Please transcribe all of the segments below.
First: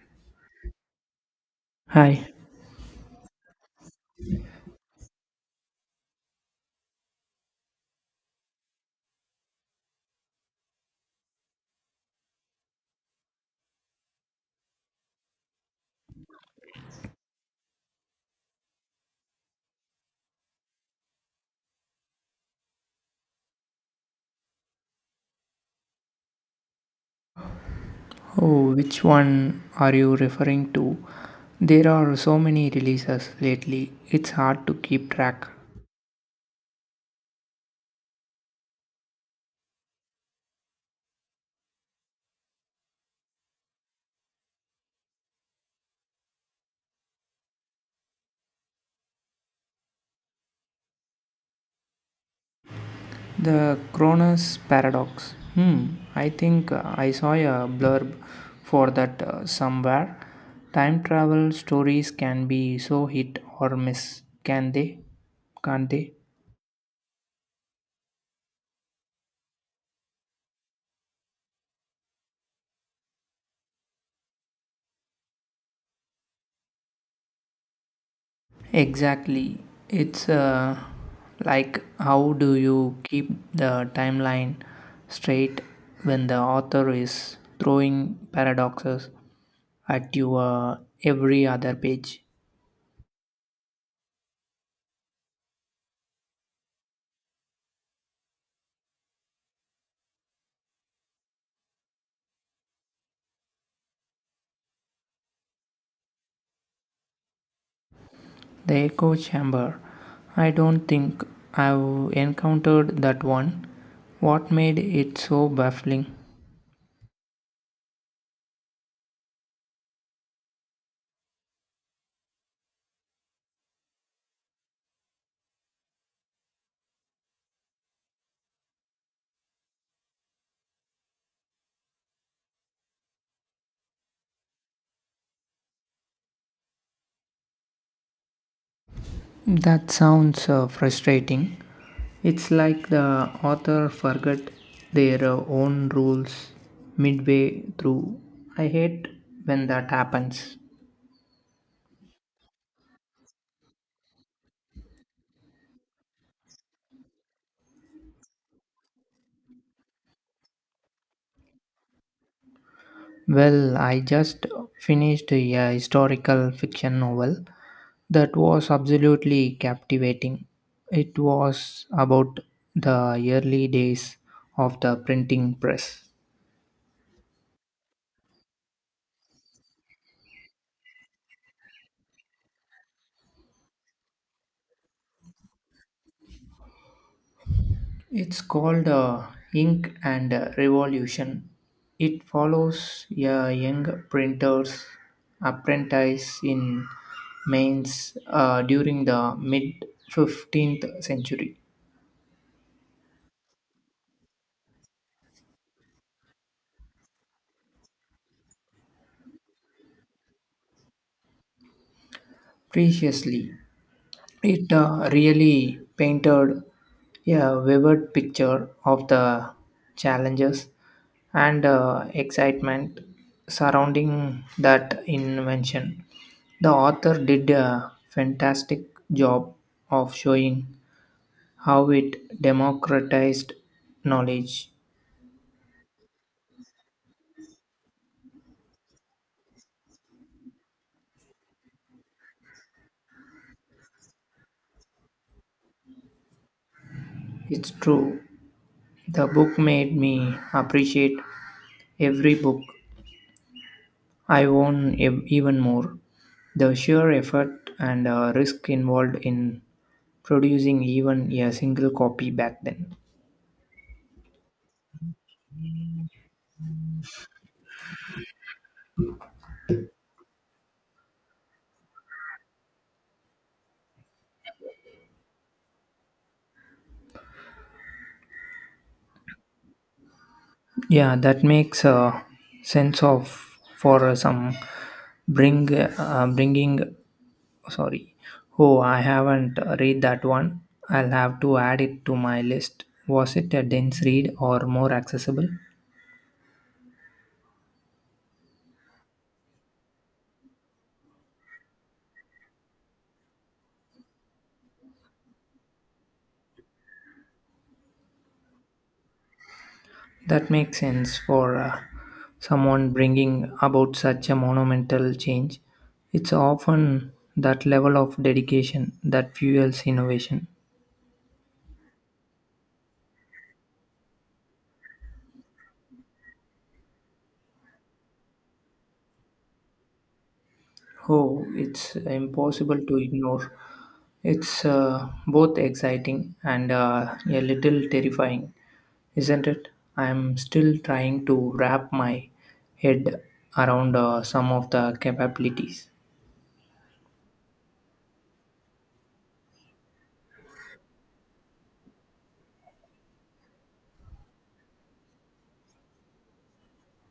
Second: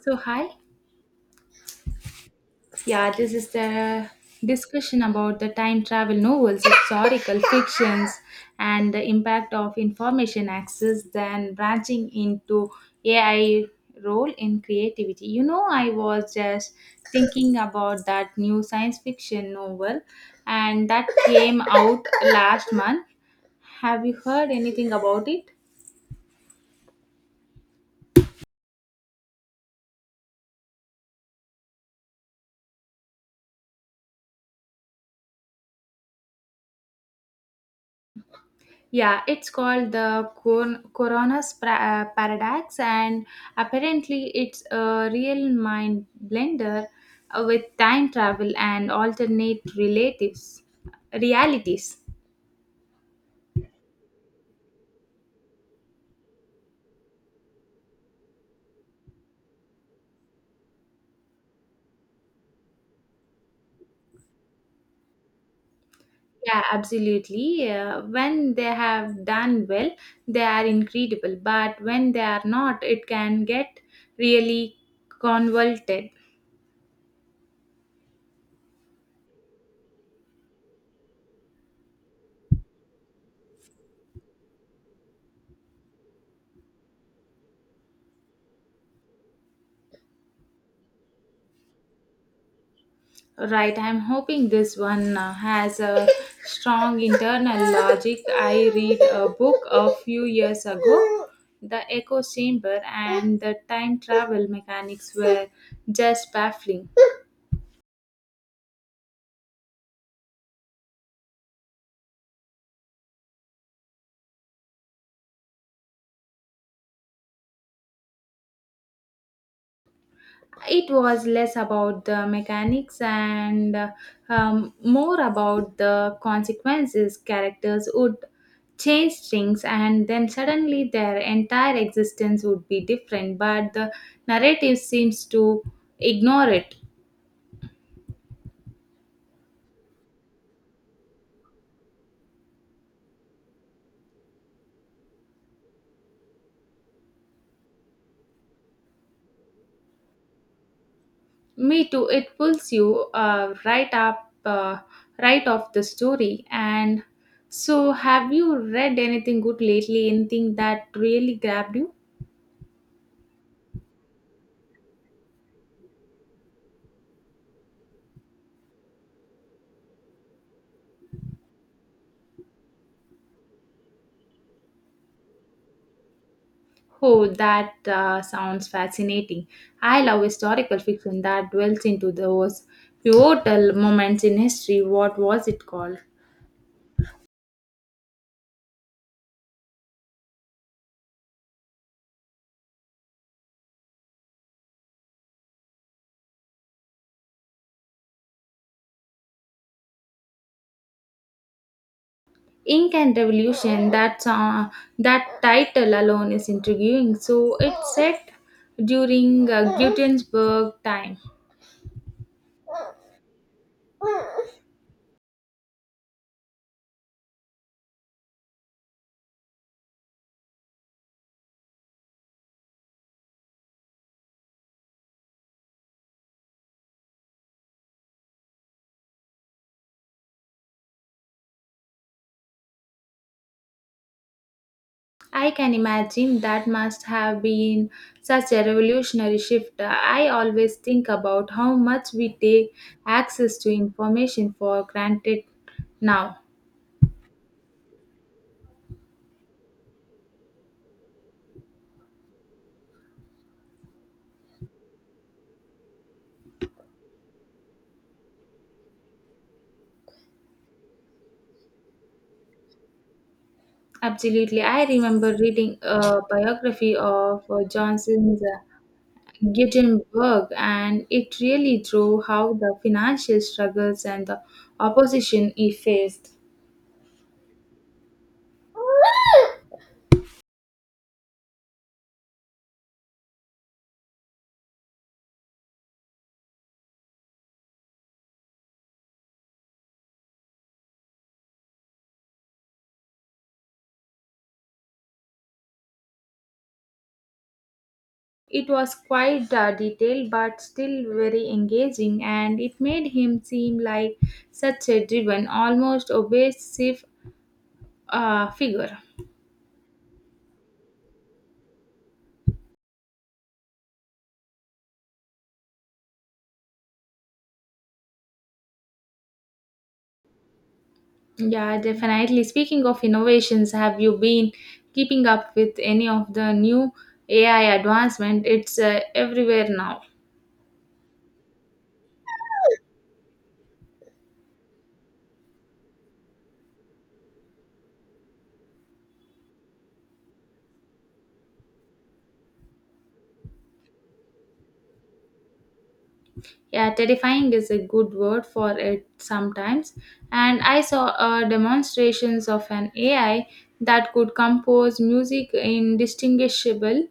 So, hi. Hi. Yeah, this is the discussion about the time travel novels, historical fictions, and the impact of information access, then branching into AI role in creativity. I was just thinking about that new science fiction novel, and that came out last month. Have you heard anything about it? Oh, which one are you referring to? There are so many releases lately, it's hard to keep track. Yeah, it's called the Corona's paradox, and apparently, it's a real mind blender with time travel and alternate relatives realities. The Cronus Paradox. Hmm, I think I saw a blurb for that somewhere. Time travel stories can be so hit or miss, Can't they? Yeah, absolutely. When they have done well, they are incredible, but when they are not, it can get really convoluted. Exactly. It's like how do you keep the timeline straight when the author is throwing paradoxes at you every other page? Right, I'm hoping this one has a strong internal logic. I read a book a few years ago. The echo chamber and the time travel mechanics were just baffling. The echo chamber. I don't think I've encountered that one. What made it so baffling? It was less about the mechanics and more about the consequences. Characters would change things, and then suddenly their entire existence would be different, but the narrative seems to ignore it. That sounds frustrating. It's like the author forgot their own rules midway through. I hate when that happens. Me too, it pulls you right off the story. And so, have you read anything good lately? Anything that really grabbed you? Well, I just finished a historical fiction novel that was absolutely captivating. It was about the early days of the printing press. Oh, that sounds fascinating. I love historical fiction that dwells into those pivotal moments in history. What was it called? It's called Ink and Revolution. It follows a young printer's apprentice in Mainz during the mid 15th century. Ink and Revolution. That title alone is intriguing. So it's set during Gutenberg time. Preciously, it really painted a vivid picture of the challenges and excitement surrounding that invention. The author did a fantastic job of showing how it democratized knowledge. I can imagine that must have been such a revolutionary shift. I always think about how much we take access to information for granted now. It's true, the book made me appreciate every book I own even more. The sheer effort and risk involved in producing even a single copy back then. Absolutely. I remember reading a biography of Johnson's Gutenberg, and it really drew how the financial struggles and the opposition he faced. Yeah, that makes a sense of for some bringing Sorry. Oh, I haven't read that one. I'll have to add it to my list. Was it a dense read or more accessible? It was quite detailed but still very engaging, and it made him seem like such a driven, almost obsessive figure. That makes sense for someone bringing about such a monumental change. It's often that level of dedication that fuels innovation. Yeah, definitely. Speaking of innovations, have you been keeping up with any of the new AI advancement? It's everywhere now. Oh, it's impossible to ignore. It's both exciting and a little terrifying, isn't it? I'm still trying to wrap my head around some of the capabilities. Yeah, terrifying is a good word for it sometimes. And I saw demonstrations of an AI that could compose music in distinguishable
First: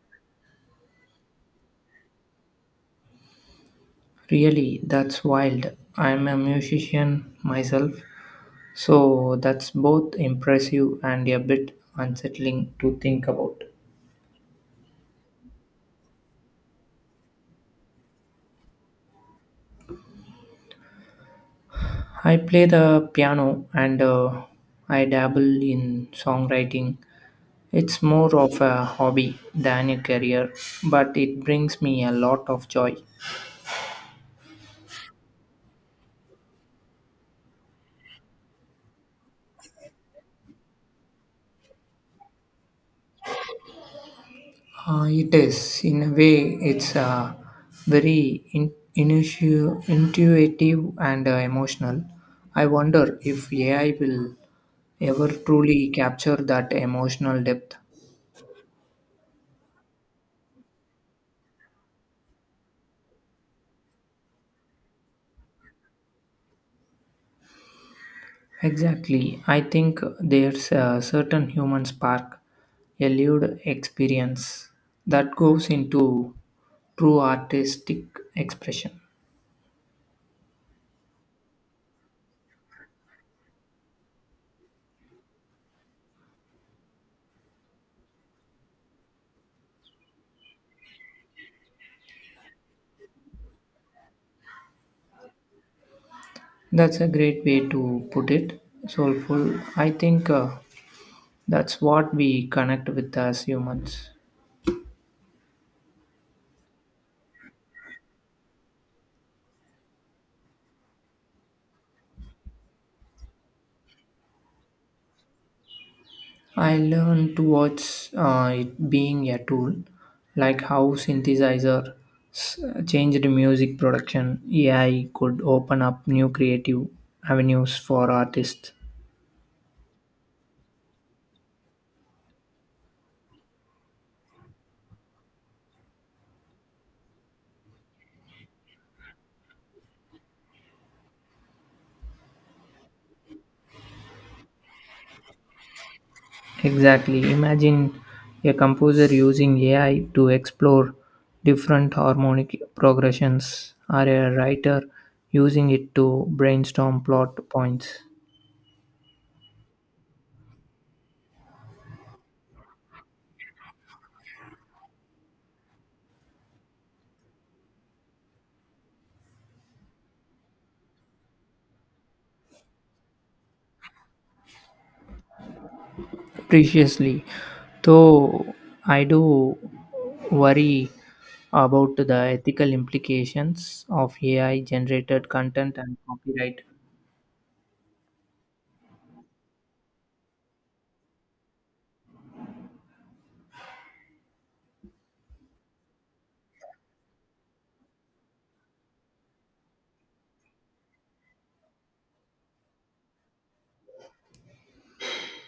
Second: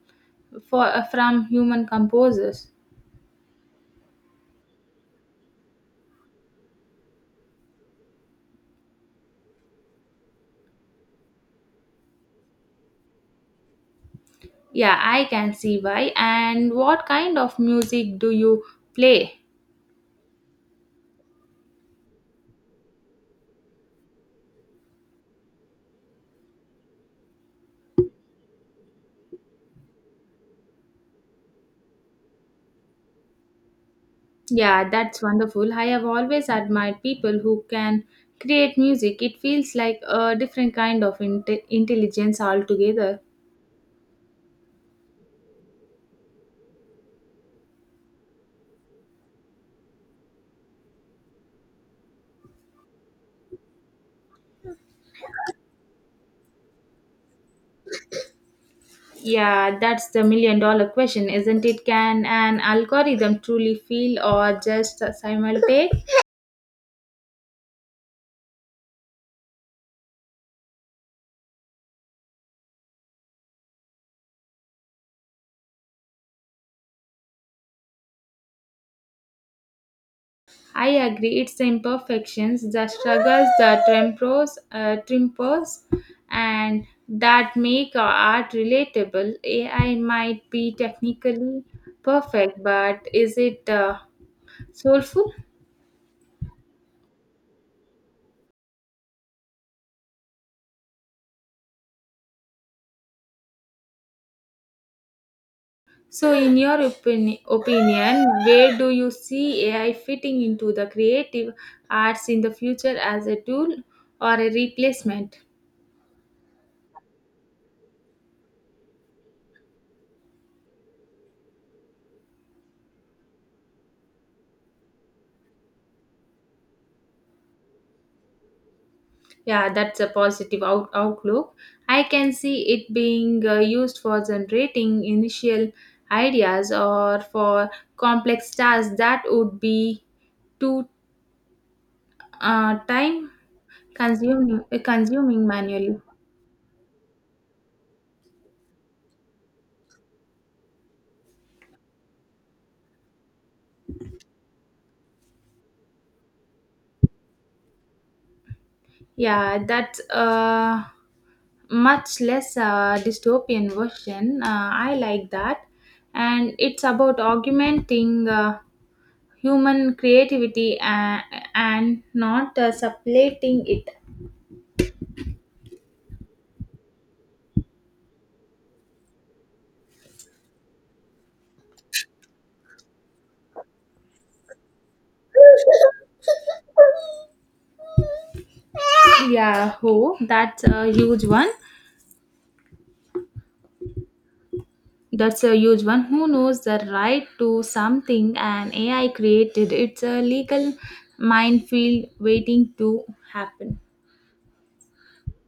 from human composers. Really, that's wild. I'm a musician myself, so that's both impressive and a bit unsettling to think about. Yeah, I can see why. And what kind of music do you play? I play the piano and I dabble in songwriting. It's more of a hobby than a career, but it brings me a lot of joy. Yeah, that's wonderful. I have always admired people who can create music. It feels like a different kind of intelligence altogether. It is, in a way, it's very intuitive and emotional. I wonder if AI will ever truly capture that emotional depth. Yeah, that's the million dollar question, isn't it? Can an algorithm truly feel or just simulate? Exactly. I think there's a certain human spark, a lived experience that goes into true artistic expression. I agree, it's the imperfections, the struggles, the tempers, and that make our art relatable. AI might be technically perfect, but is it soulful? That's a great way to put it. Soulful. I think that's what we connect with as humans. So, in your opinion, where do you see AI fitting into the creative arts in the future as a tool or a replacement? I learned towards it being a tool, like how s- changed music production. AI could open up new creative avenues for artists. Yeah, that's a positive outlook. I can see it being used for generating initial ideas or for complex tasks that would be too time consuming manually. Exactly. Imagine a composer using AI to explore different harmonic progressions, or a writer using it to brainstorm plot points Yeah, that's much less dystopian version. I like that. And it's about augmenting human creativity and not supplanting it. preciously. Though I do worry about the ethical implications of AI generated content and copyright. Yeah, who? That's a huge one. Who knows the right to something and AI created? It's a legal minefield waiting to happen.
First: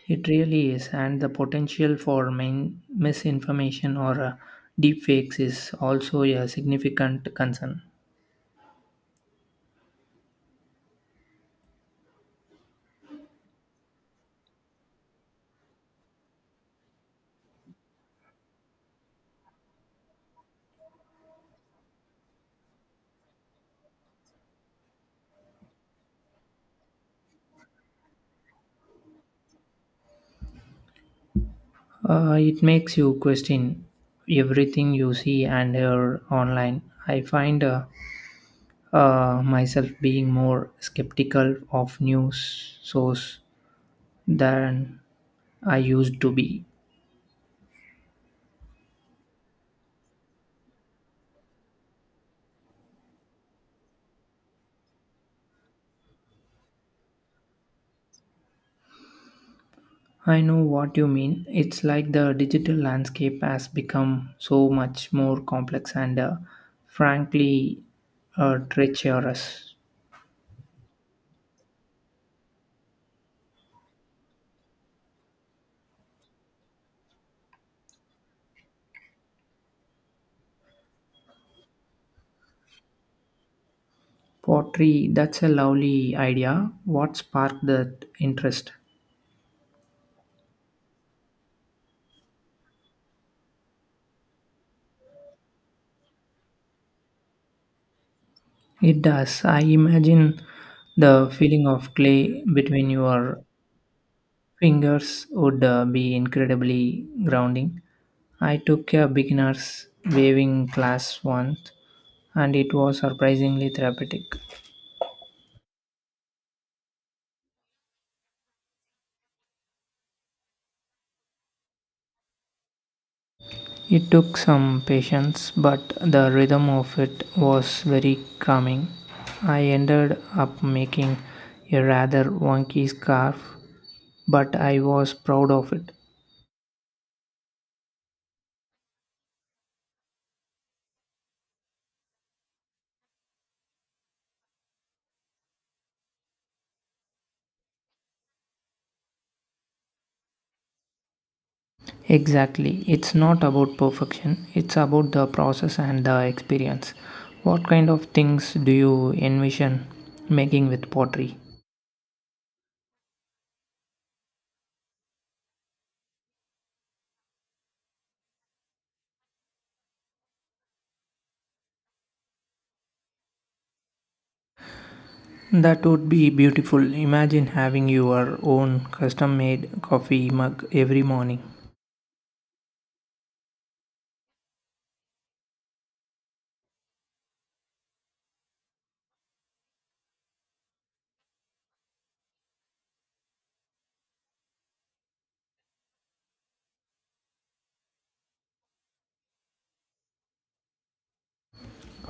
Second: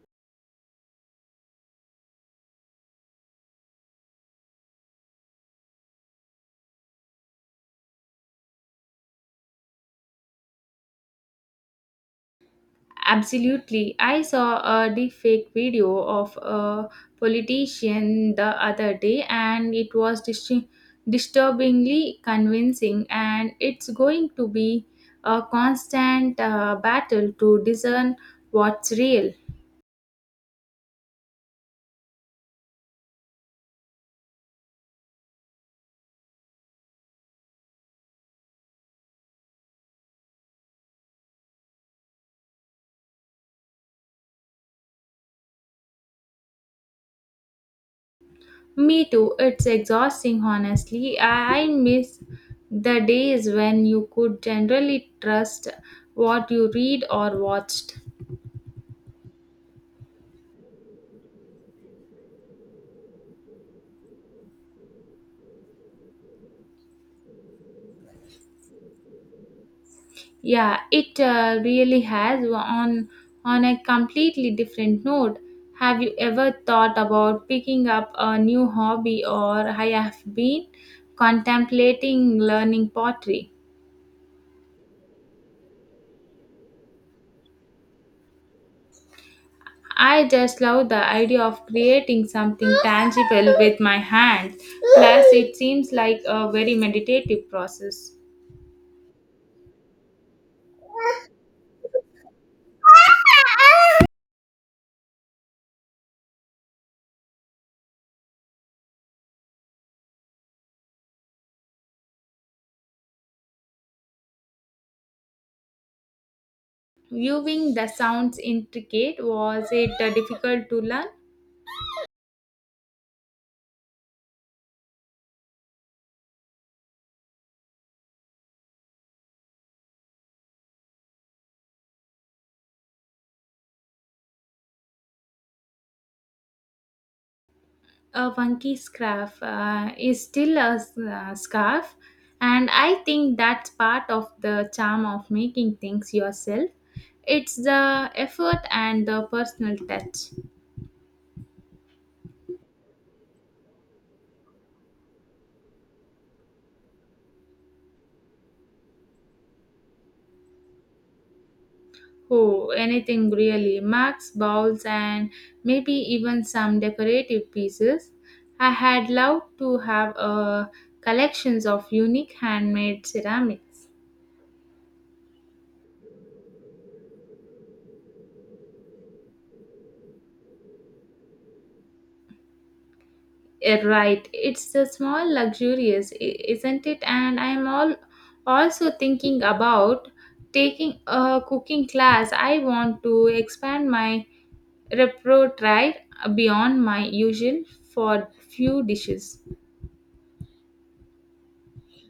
It really is, and the potential for misinformation or deepfakes is also a significant concern. Absolutely. I saw a deepfake video of a politician the other day and it was disturbingly convincing and it's going to be a constant battle to discern what's real. It makes you question everything you see and hear online. I find myself being more skeptical of news source than I used to be. Me too. It's exhausting honestly. I miss the days when you could generally trust what you read or watched. I know what you mean. It's like the digital landscape has become so much more complex and frankly treacherous. Yeah, it really has on a completely different note. Have you ever thought about picking up a new hobby or I have been contemplating learning pottery. Pottery, that's a lovely idea. What sparked that interest? I just love the idea of creating something tangible with my hands. Plus it seems like a very meditative process. It does. I imagine the feeling of clay between your fingers would be incredibly grounding. I took a beginner's waving class once and it was surprisingly therapeutic. Viewing the sounds intricate was it difficult to learn? It took some patience, but the rhythm of it was very calming. I ended up making a rather wonky scarf, but I was proud of it. A funky scarf is still a scarf, and I think that's part of the charm of making things yourself. It's the effort and the personal touch. Exactly, it's not about perfection, it's about the process and the experience. What kind of things do you envision making with pottery? Oh, anything really, marks bowls and maybe even some decorative pieces. I had loved to have a collections of unique handmade ceramics. That would be beautiful. Imagine having your own custom made coffee mug every morning. Eh, right, it's a small luxurious, isn't it? And I'm all also thinking about taking a cooking class. I want to expand my repertoire beyond my usual for few dishes.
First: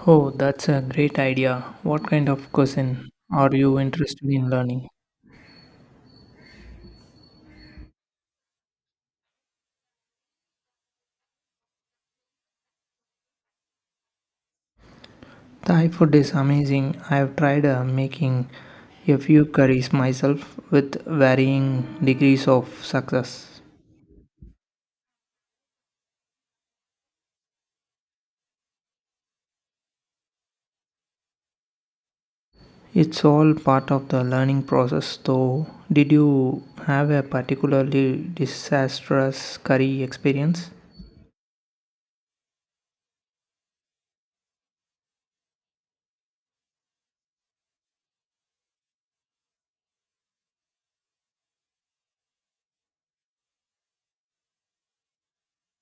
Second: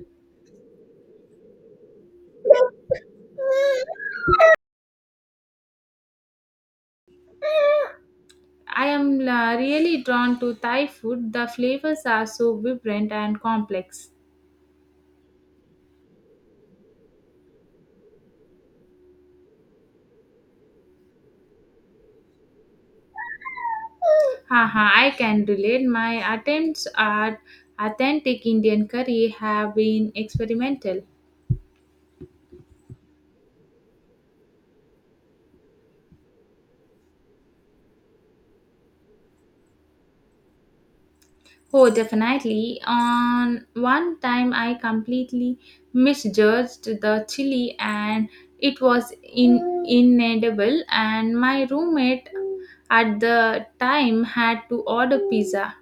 Oh, that's a great idea. What kind of cuisine are you interested in learning? I am really drawn to Thai food. The flavors are so vibrant and complex. Thai food is amazing. I've tried making a few curries myself with varying degrees of success. Haha, I can relate. My attempts at authentic Indian curry have been experimental. It's all part of the learning process, though. Did you have a particularly disastrous curry experience? Oh, definitely. On one time, I completely misjudged the chili, and it was inedible. And my roommate at the time had to order pizza.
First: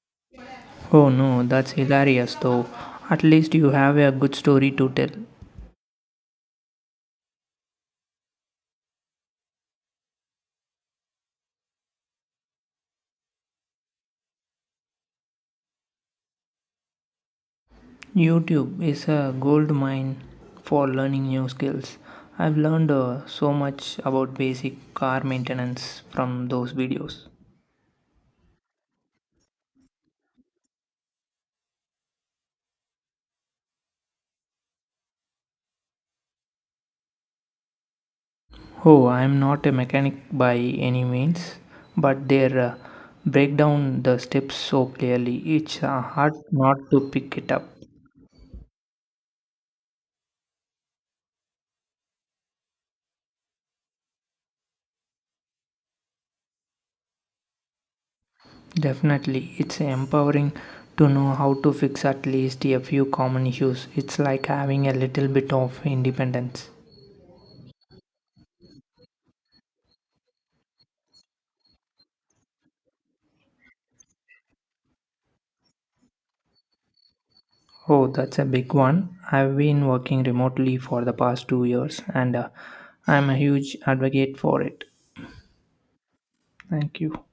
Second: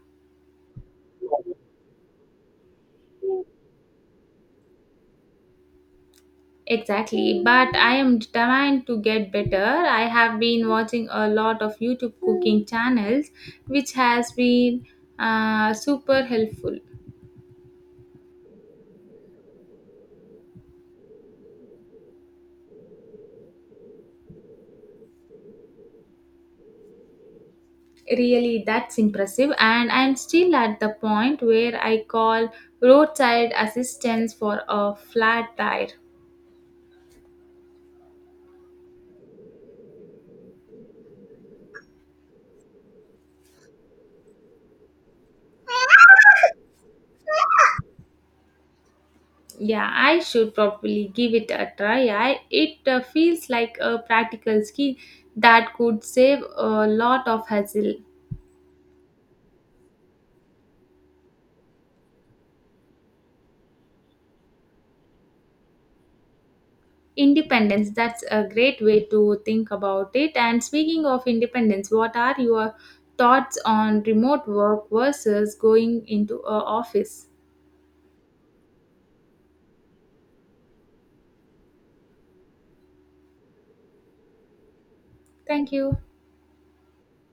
Oh no, that's hilarious, though. At least you have a good story to tell. Exactly, but I am determined to get better. I have been watching a lot of YouTube cooking channels, which has been super helpful. YouTube is a gold mine for learning new skills. I've learned so much about basic car maintenance from those videos. Really, that's impressive, and I'm still at the point where I call roadside assistance for a flat tire. Oh, I'm not a mechanic by any means, but they break down the steps so clearly. It's hard not to pick it up. Yeah, I should probably give it a try. It feels like a practical skill that could save a lot of hassle. Definitely, it's empowering to know how to fix at least a few common issues. It's like having a little bit of independence. Independence, that's a great way to think about it. And speaking of independence, what are your thoughts on remote work versus going into a office? Oh, that's a big one. I've been working remotely for the past 2 years and I'm a huge advocate for it. Thank you. Thank you.